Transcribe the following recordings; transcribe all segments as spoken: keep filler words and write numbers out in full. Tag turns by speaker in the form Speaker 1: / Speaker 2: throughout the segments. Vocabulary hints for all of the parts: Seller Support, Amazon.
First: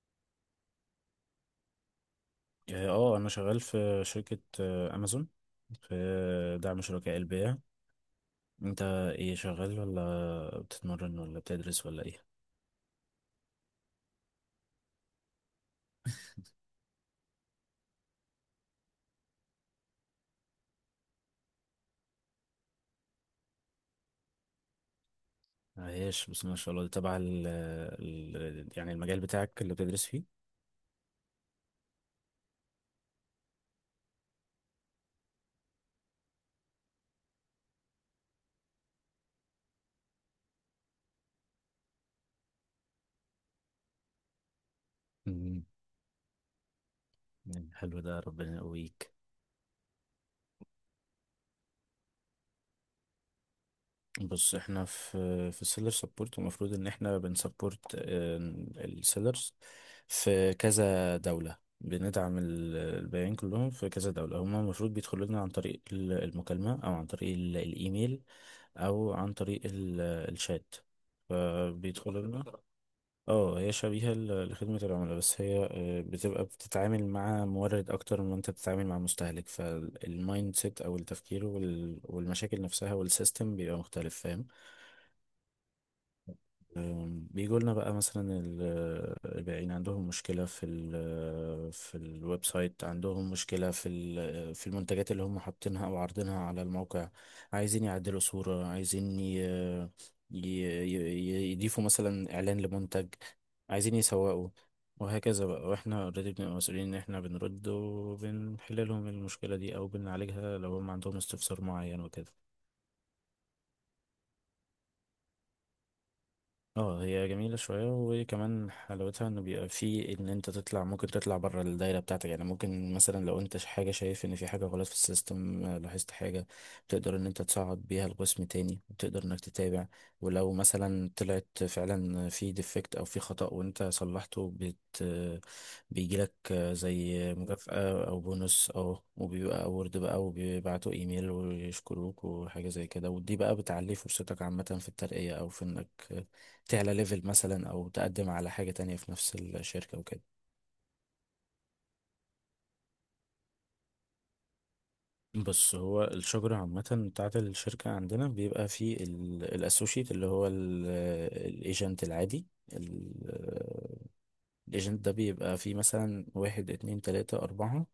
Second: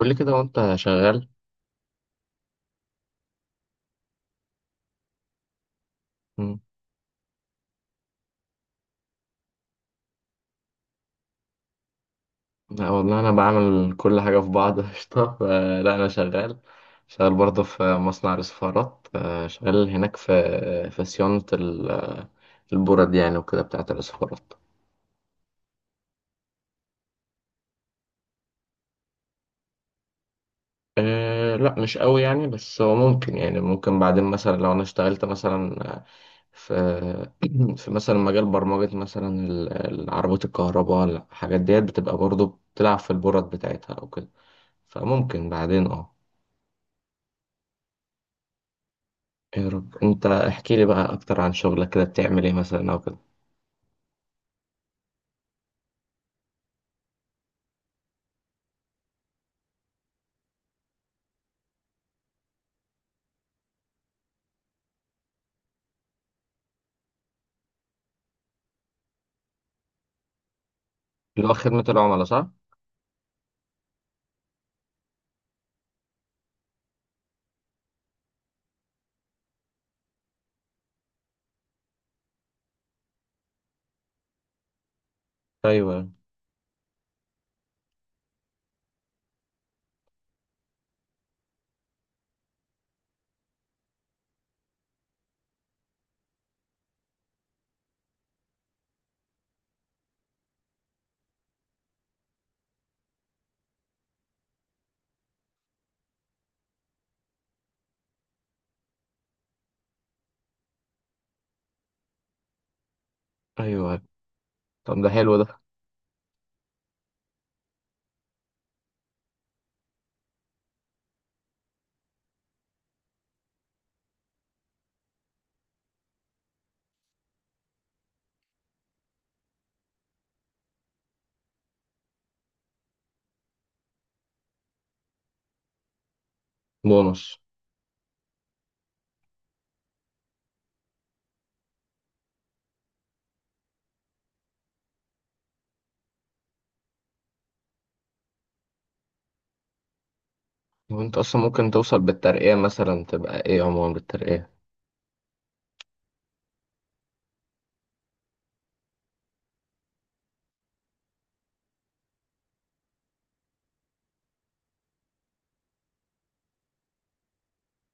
Speaker 1: قول لي كده وانت شغال.
Speaker 2: اه آه، انا شغال في شركة آه، امازون في
Speaker 1: مم.
Speaker 2: دعم شركاء البيع. انت ايه شغال ولا بتتمرن ولا بتدرس ولا ايه؟
Speaker 1: لا والله انا بعمل كل حاجه في بعض قشطه ف- لا انا شغال، شغال برضه في مصنع الاسفارات، آه، شغال هناك في في صيانه ال- البرد يعني وكده بتاعه الاسفارات.
Speaker 2: عايش بس ما شاء الله. ده تبع ال ال- يعني المجال بتاعك اللي بتدرس فيه.
Speaker 1: أه لا مش قوي يعني، بس هو ممكن، يعني ممكن بعدين مثلا لو انا اشتغلت مثلا، آه، في في مثلا مجال برمجة مثلا ال- العربيات الكهرباء الحاجات ديت بتبقى برضه بتلعب في البرد بتاعتها او كده، فممكن
Speaker 2: مم.
Speaker 1: بعدين اه
Speaker 2: يعني حلو ده، ربنا يقويك.
Speaker 1: يا رب. انت احكي لي بقى اكتر عن شغلك، كده بتعمل ايه مثلا او كده؟
Speaker 2: بص، احنا في في السيلر سبورت، المفروض ان احنا بنسبورت السيلرز في كذا دولة، بندعم ال- البياعين كلهم في كذا دولة. هما المفروض بيدخلوا لنا عن طريق ال- المكالمة او عن طريق ال- الايميل او عن طريق ال- الشات،
Speaker 1: اللي هو خدمة
Speaker 2: فبيدخلوا
Speaker 1: العملاء صح؟
Speaker 2: لنا. اه، هي شبيهة ل- لخدمة العملاء، بس هي آه، بتبقى بتتعامل مع مورد اكتر من ما انت بتتعامل مع مستهلك، فالمايند سيت او التفكير وال- والمشاكل نفسها والسيستم بيبقى مختلف، فاهم.
Speaker 1: ايوه،
Speaker 2: بيجوا لنا بقى مثلا ال- البائعين عندهم مشكلة في ال آه، في الويب سايت، عندهم مشكلة في ال- آه، في المنتجات اللي هم حاطينها أو عارضينها على الموقع، عايزين يعدلوا صورة، عايزين ي- ي- ي- يضيفوا مثلا إعلان لمنتج، عايزين يسوقوا، وهكذا بقى. واحنا اوريدي بنبقى مسؤولين ان احنا بنرد وبنحل لهم المشكلة دي او بنعالجها، لو هم عندهم استفسار معين وكده.
Speaker 1: ايوه. طب ده حلو ده.
Speaker 2: اه هي جميلة شوية، وكمان حلاوتها انه بيبقى في ان انت تطلع، ممكن تطلع بره الدايرة بتاعتك. يعني ممكن مثلا لو انت ش- حاجة، شايف ان في حاجة غلط في السيستم، آه، لاحظت حاجة، بتقدر ان انت تصعد بيها القسم تاني وتقدر انك تتابع. ولو مثلا طلعت فعلا في ديفكت او في خطأ وانت صلحته، بت بيجيلك آه، زي
Speaker 1: بونص.
Speaker 2: مكافأة او بونص، او وبيبقى اورد بقى، وبيبعتوا ايميل ويشكروك وحاجة زي كده. ودي بقى بتعلي فرصتك عامة في الترقية او في انك تعلى ليفل مثلا او تقدم على حاجة تانية في نفس الشركة وكده.
Speaker 1: وانت اصلا ممكن توصل بالترقية مثلا تبقى ايه عموما بالترقية؟
Speaker 2: بص، هو الشجرة عامة بتاعة الشركة عندنا بيبقى فيه الاسوشيت اللي هو الايجنت العادي. الايجنت ده بيبقى فيه مثلا واحد اتنين تلاتة أربعة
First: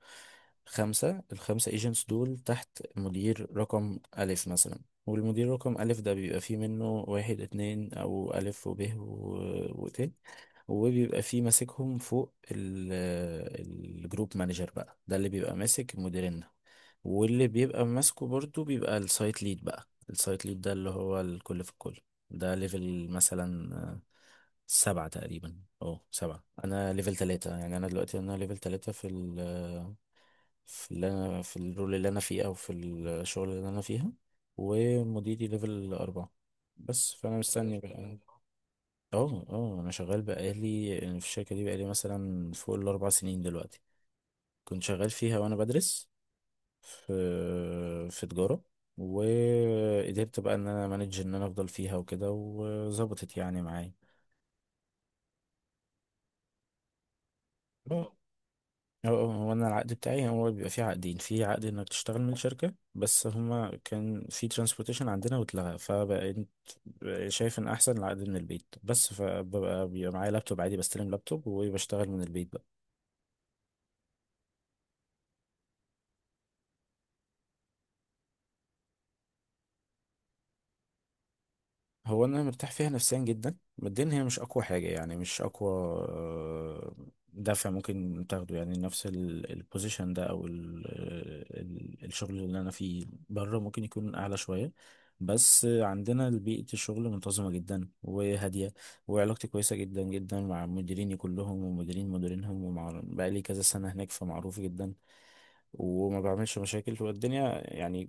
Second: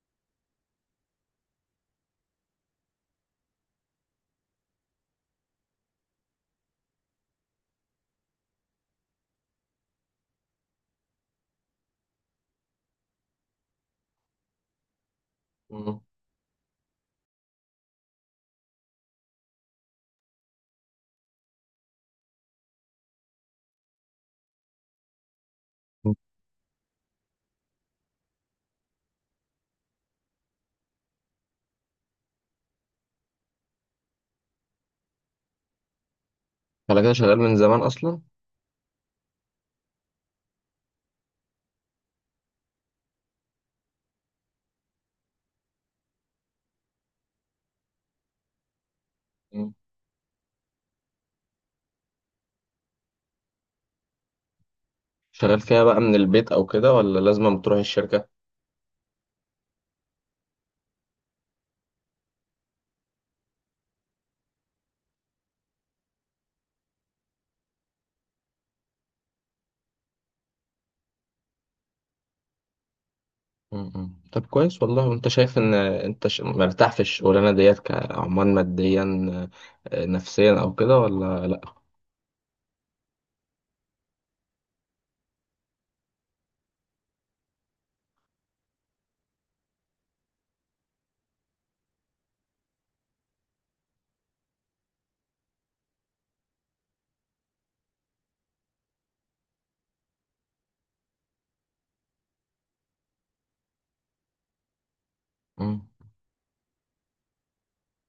Speaker 2: خمسة، الخمسة ايجنتس دول تحت مدير رقم ألف مثلا. والمدير رقم ألف ده بيبقى فيه منه واحد اتنين أو ألف، وب و... وت وبيبقى فيه ماسكهم فوق ال... الجروب مانجر بقى، ده اللي بيبقى ماسك
Speaker 1: مم.
Speaker 2: المديرين. واللي بيبقى ماسكه برضو بيبقى السايت ليد، بقى السايت ليد ده اللي هو الكل في الكل. ده ليفل مثلا آه، سبعة تقريبا، اه سبعة. انا ليفل تلاتة، يعني انا دلوقتي انا ليفل تلاتة في ال آه، في اللي انا في الرول اللي انا فيه او في الشغل اللي انا فيها. ومديري ليفل اربعة،
Speaker 1: على كده
Speaker 2: بس
Speaker 1: شغال
Speaker 2: فانا
Speaker 1: من زمان
Speaker 2: مستني بقى.
Speaker 1: اصلا.
Speaker 2: اه اه، انا شغال بقالي يعني في الشركة دي بقالي مثلا فوق الاربع سنين دلوقتي. كنت شغال فيها وانا بدرس في في تجارة،
Speaker 1: مم.
Speaker 2: وقدرت بقى ان انا مانج ان انا افضل فيها وكده، وظبطت يعني معايا.
Speaker 1: شغال فيها بقى من البيت او كده، ولا لازم تروح
Speaker 2: اه
Speaker 1: الشركة؟
Speaker 2: اه اه، هو انا العقد بتاعي هو بيبقى فيه عقدين، في عقد انك تشتغل من شركة، بس هما كان في ترانسبورتيشن عندنا واتلغى، فبقيت شايف ان احسن العقد من البيت بس. فببقى بيبقى معايا لابتوب عادي، بستلم لابتوب وبشتغل من البيت.
Speaker 1: مم. طب كويس والله. وانت شايف ان انت ش- مرتاح في الشغلانة ديت كعمال، ماديا، آه، نفسيا او كده، ولا لا؟
Speaker 2: هو انا مرتاح فيها نفسيا جدا. ماديا هي مش اقوى حاجه، يعني مش اقوى آه، دافع ممكن تاخده، يعني نفس البوزيشن ده او ال آه، ال الشغل اللي انا فيه بره ممكن يكون اعلى شويه. بس عندنا بيئه الشغل منتظمه جدا وهاديه، وعلاقتي كويسه جدا جدا مع مديريني كلهم ومديرين مديرينهم، ومع بقالي كذا سنه هناك، فمعروف جدا
Speaker 1: مم.
Speaker 2: وما بعملش مشاكل والدنيا يعني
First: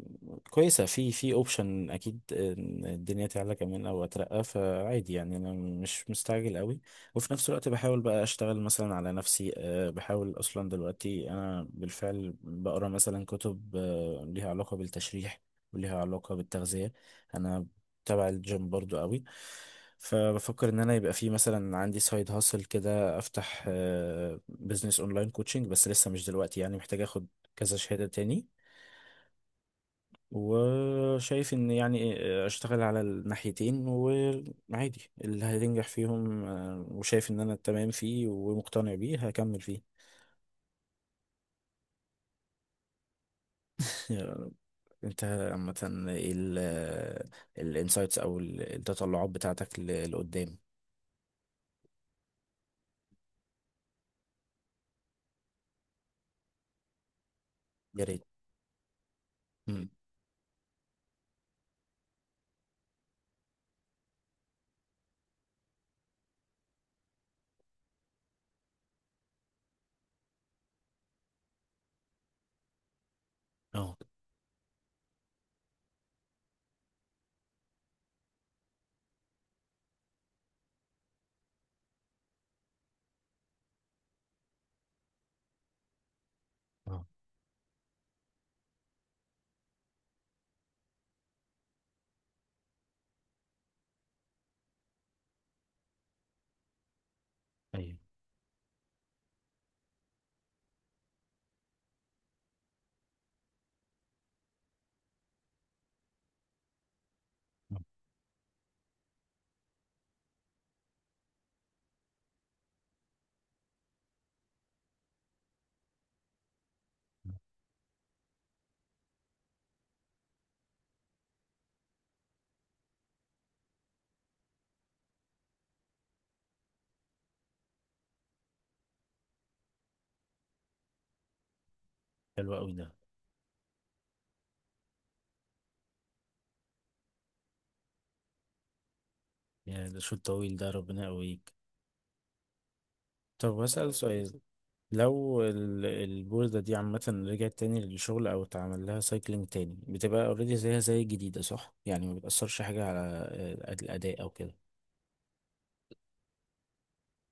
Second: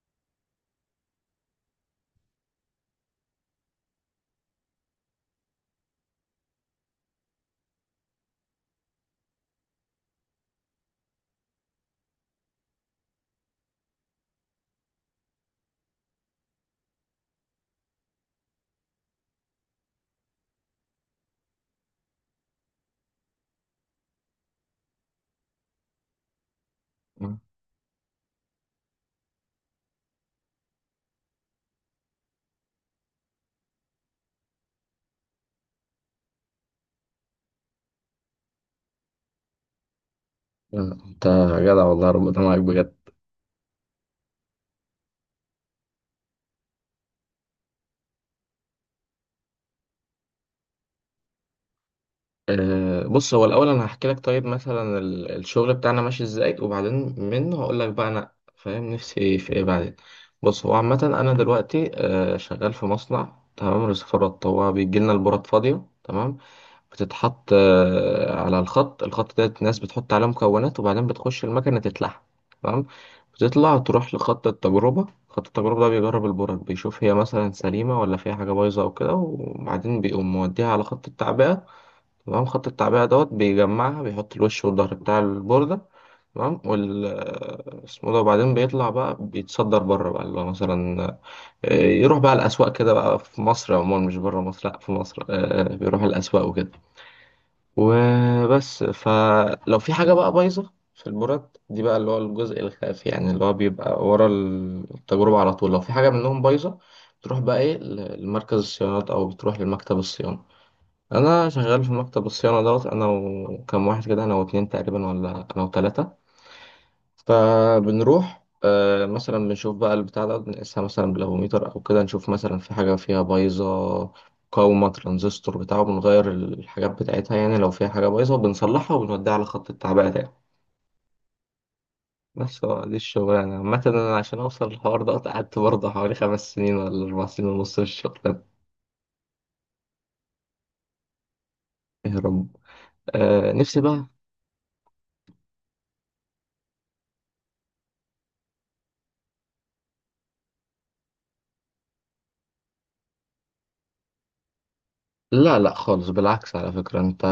Speaker 2: كويسة. في في اوبشن اكيد إن الدنيا تعلى كمان او اترقى، فعادي يعني انا مش مستعجل قوي. وفي نفس الوقت بحاول بقى اشتغل مثلا على نفسي، أه، بحاول اصلا دلوقتي انا بالفعل بقرا مثلا كتب أه، ليها علاقة بالتشريح وليها علاقة بالتغذية. انا تبع الجيم برضو قوي، فبفكر ان انا يبقى في مثلا عندي سايد هاسل كده، افتح بزنس اونلاين كوتشنج، بس لسه مش دلوقتي، يعني محتاج اخد
Speaker 1: مم.
Speaker 2: كذا شهادة تاني. وشايف ان يعني اشتغل على الناحيتين وعادي اللي هينجح فيهم، آه، وشايف ان انا تمام فيه ومقتنع بيه هكمل فيه.
Speaker 1: لا، انت جدع والله، ربنا معاك بجد.
Speaker 2: انت عامة ايه الانسايتس او ال- التطلعات بتاعتك ل- لقدام؟
Speaker 1: أه بص، هو الأول أنا هحكي لك، طيب مثلا ال- الشغل بتاعنا ماشي إزاي، وبعدين منه هقول لك
Speaker 2: يا
Speaker 1: بقى
Speaker 2: ريت.
Speaker 1: أنا فاهم نفسي ايه في إيه
Speaker 2: مم.
Speaker 1: بعدين. بص، هو عامة أنا دلوقتي أه شغال في مصنع، تمام، رصفارات. هو بيجي لنا البورات فاضية، تمام، بتتحط أه على الخط. الخط ده الناس بتحط عليه مكونات، وبعدين بتخش المكنة تتلحم، تمام. بتطلع
Speaker 2: اه
Speaker 1: تروح لخط التجربة. خط التجربة ده بيجرب البورات، بيشوف هي مثلا سليمة ولا فيها حاجة بايظة أو كده، وبعدين بيقوم موديها على خط التعبئة. تمام. خط التعبئة دوت بيجمعها، بيحط الوش والظهر بتاع البوردة، تمام. وال
Speaker 2: اه،
Speaker 1: اسمه ده، وبعدين بيطلع بقى، بيتصدر بره بقى اللي هو مثلا، آه، يروح بقى الأسواق كده بقى في مصر، عموما مش بره مصر، لأ في مصر، آه، بيروح الأسواق وكده
Speaker 2: ايوه.
Speaker 1: وبس. فلو في حاجة بقى بايظة في البورات دي بقى، اللي هو الجزء الخافي يعني، اللي هو بيبقى ورا التجربة على طول، لو في حاجة منهم بايظة، بتروح بقى ايه لمركز الصيانات، أو بتروح لمكتب الصيانة. انا شغال في مكتب الصيانه دوت، انا وكم واحد كده، انا واتنين تقريبا، ولا انا وتلاته. فبنروح، آه، مثلا بنشوف بقى البتاع ده، بنقيسها مثلا بالافوميتر او كده، نشوف مثلا في حاجه فيها بايظه، مقاومه، ترانزستور بتاعه، بنغير الحاجات بتاعتها يعني. لو فيها حاجه بايظه بنصلحها، وبنوديها على خط التعبئه تاني.
Speaker 2: حلو
Speaker 1: بس
Speaker 2: قوي
Speaker 1: هو
Speaker 2: ده،
Speaker 1: دي الشغلانه عامه. انا عشان اوصل للحوار ده قعدت برضه حوالي خمس سنين ولا اربع سنين ونص في الشغل ده.
Speaker 2: يا ده شوط طويل، ده ربنا يقويك.
Speaker 1: يا رب. آه،
Speaker 2: طب
Speaker 1: نفسي
Speaker 2: هسأل
Speaker 1: بقى.
Speaker 2: سؤال، لو ال- البوردة دي عامة رجعت تاني للشغل أو اتعمل لها سايكلينج تاني، بتبقى اوريدي زيها زي الجديدة صح؟ يعني ما بتأثرش حاجة على آه، الأداء أو كده.
Speaker 1: لا لا خالص، بالعكس، على فكرة انت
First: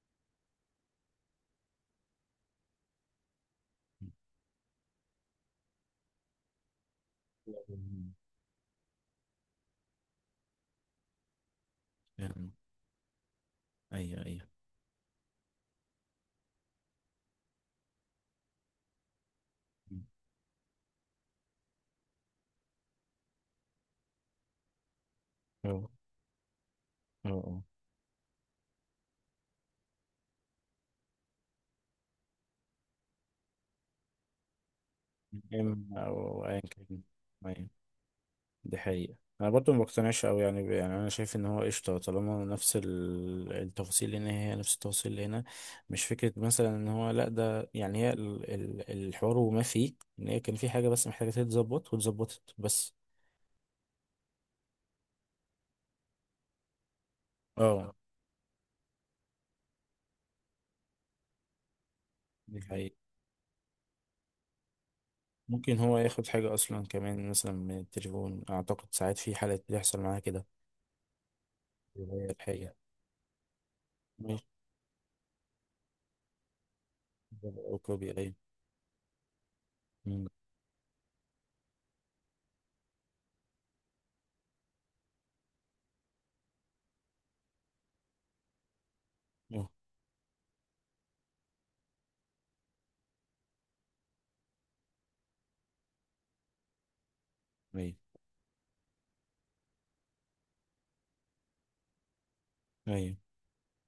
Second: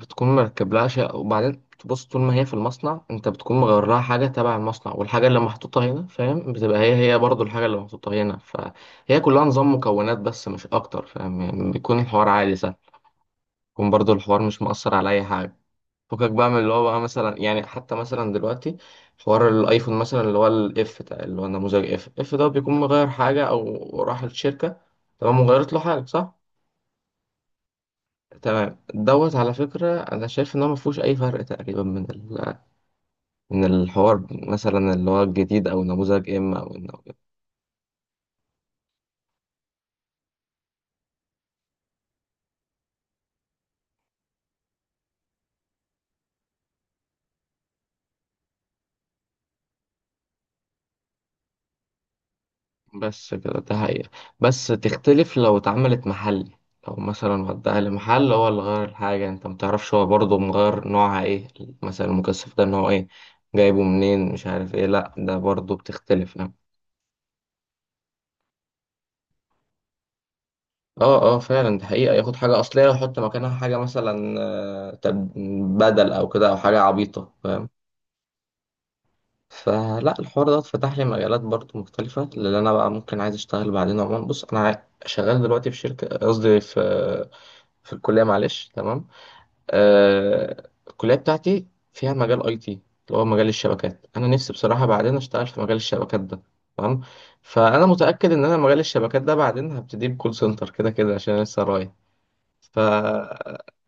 Speaker 1: بتكون مركب لها شيء، وبعدين تبص طول ما هي في المصنع انت بتكون مغير لها حاجة تبع المصنع، والحاجة اللي محطوطة هنا فاهم بتبقى هي هي برضو الحاجة اللي محطوطة
Speaker 2: مم.
Speaker 1: هنا، فهي كلها نظام مكونات بس، مش اكتر فاهم؟ يعني بيكون الحوار
Speaker 2: فاهم.
Speaker 1: عادي سهل. بيكون برضو
Speaker 2: أيوه
Speaker 1: الحوار
Speaker 2: أيوه.
Speaker 1: مش مؤثر على اي حاجة. فكك بقى من اللي هو بقى مثلا، يعني حتى مثلا دلوقتي حوار الايفون مثلا، اللي هو الاف ده، اللي هو نموذج اف اف ده، بيكون مغير حاجة او راح الشركة، تمام، وغيرت له
Speaker 2: أه
Speaker 1: حاجة، صح؟
Speaker 2: أه أه.
Speaker 1: تمام دوت. على فكرة أنا شايف إن هو مفهوش أي فرق تقريبا من ال... من الحوار مثلا اللي هو الجديد، أو
Speaker 2: أم-
Speaker 1: نموذج
Speaker 2: أو
Speaker 1: إم
Speaker 2: أيا
Speaker 1: أو
Speaker 2: كان.
Speaker 1: النموذج.
Speaker 2: دي حقيقة. انا برضو ما بقتنعش قوي، يعني ب- يعني انا شايف ان هو قشطة، طالما نفس ال- التفاصيل اللي هنا هي نفس التفاصيل اللي هنا. مش فكرة مثلا ان هو لا ده، يعني هي ال- ال- الحوار، وما فيه ان هي كان في حاجة بس محتاجة تتظبط واتظبطت بس.
Speaker 1: بس كده، ده حقيقة. بس تختلف لو اتعملت محلي، لو مثلا وداها
Speaker 2: اه،
Speaker 1: لمحل، هو اللي غير الحاجة، أنت متعرفش هو برضه مغير نوعها إيه، مثلا المكثف
Speaker 2: دي
Speaker 1: ده نوعه
Speaker 2: حقيقة.
Speaker 1: إيه، جايبه منين، مش عارف إيه، لأ ده برضه
Speaker 2: ممكن هو ياخد
Speaker 1: بتختلف يعني.
Speaker 2: حاجة اصلا كمان مثلا من التليفون، اعتقد ساعات في حالات بيحصل معاها كده.
Speaker 1: اه اه فعلا، دي حقيقة،
Speaker 2: وهي
Speaker 1: ياخد حاجة
Speaker 2: الحقيقة،
Speaker 1: أصلية ويحط مكانها حاجة مثلا،
Speaker 2: ماشي.
Speaker 1: آه، تب- بدل أو كده، أو حاجة عبيطة فاهم؟
Speaker 2: او كوبي، ايوه.
Speaker 1: فلا
Speaker 2: أمم.
Speaker 1: الحوار ده فتح لي مجالات برضه مختلفة، اللي أنا بقى ممكن عايز أشتغل بعدين. عموما بص أنا عا- شغال دلوقتي في شركة، قصدي في في الكلية، معلش، تمام.
Speaker 2: أه.
Speaker 1: آه الكلية بتاعتي فيها مجال أي تي، اللي هو مجال الشبكات. أنا نفسي بصراحة بعدين أشتغل في مجال الشبكات ده، تمام. فأنا
Speaker 2: ايوه
Speaker 1: متأكد إن أنا مجال الشبكات ده بعدين هبتدي بكول سنتر كده كده، عشان أنا لسه رايح. ف
Speaker 2: ايوه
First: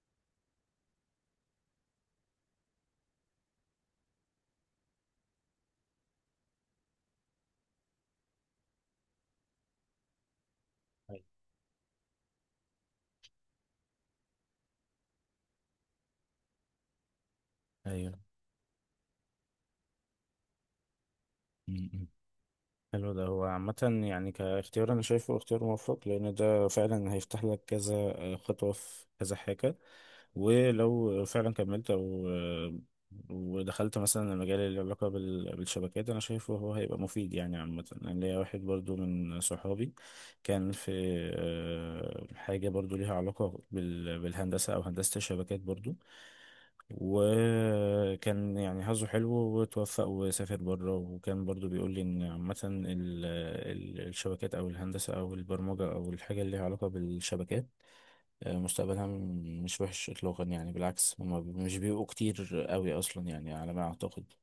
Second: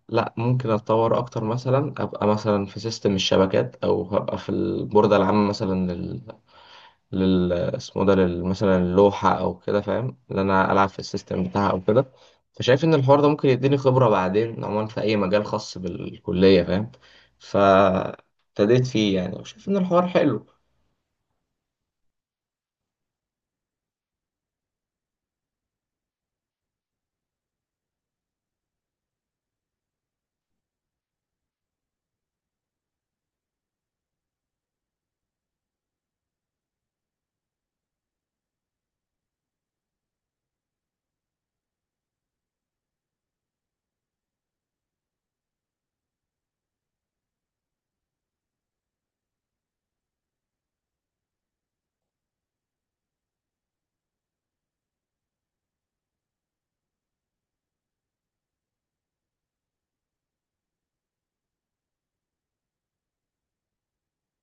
Speaker 1: لا ممكن اتطور اكتر، مثلا ابقى مثلا في سيستم الشبكات، او هبقى في البوردة العامة مثلا، لل اسمه ده، لل- مثلا اللوحة أو كده فاهم، اللي أنا ألعب في
Speaker 2: ايوه.
Speaker 1: السيستم بتاعها أو كده. فشايف إن الحوار ده ممكن يديني خبرة بعدين عموما في أي مجال خاص بالكلية فاهم.
Speaker 2: أيوة.
Speaker 1: فابتديت فيه يعني، وشايف إن الحوار حلو.
Speaker 2: أمم. حلو ده. هو عامة يعني كاختيار، أنا شايفه اختيار موفق، لأن ده فعلا هيفتح لك كذا آه، خطوة في كذا حاجة. ولو فعلا كملت أو آه، ودخلت مثلا المجال اللي له علاقة بال- بالشبكات، أنا شايفه هو هيبقى مفيد. يعني عامة أنا ليا واحد برضو من صحابي كان في آه، حاجة برضو ليها علاقة بال- بالهندسة أو هندسة الشبكات برضو. وكان يعني حظه حلو وتوفق وسافر بره، وكان برضو بيقول لي ان عامة ال- ال- الشبكات او الهندسة او البرمجة او الحاجة اللي ليها علاقة بالشبكات آه، مستقبلها م- مش وحش اطلاقا، يعني بالعكس. هما ب- مش بيبقوا كتير قوي اصلا يعني على ما اعتقد.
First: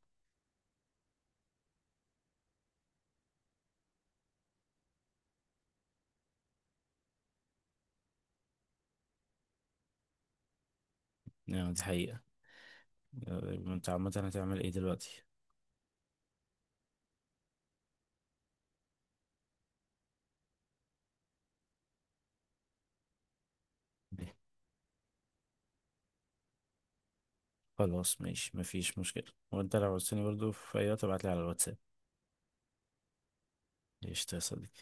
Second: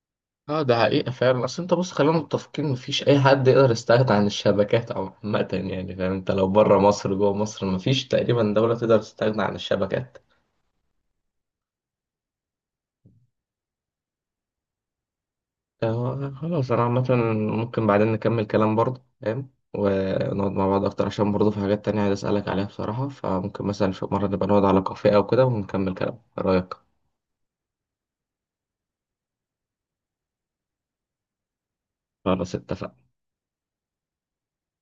Speaker 1: اه ده حقيقة فعلا، أصل أنت بص خلينا متفقين مفيش أي حد يقدر يستغنى عن الشبكات عامة يعني فاهم؟ أنت لو بره مصر جوه مصر مفيش تقريبا دولة تقدر تستغنى عن الشبكات.
Speaker 2: يعني دي حقيقة. آه، انت عامة هتعمل ايه دلوقتي؟
Speaker 1: آه، خلاص انا عامة ممكن بعدين نكمل كلام برضه فاهم، ونقعد مع بعض اكتر، عشان برضه في حاجات تانية عايز اسألك عليها بصراحة. فممكن مثلا في مرة
Speaker 2: إيه،
Speaker 1: نبقى نقعد على كافيه او كده ونكمل كلام، ايه رأيك؟
Speaker 2: خلاص ماشي، مفيش مشكلة. وانت لو عاوزتني برضو في اي وقت ابعتلي على الواتساب.
Speaker 1: خلاص اتفقنا.
Speaker 2: قشطة يا صديقي.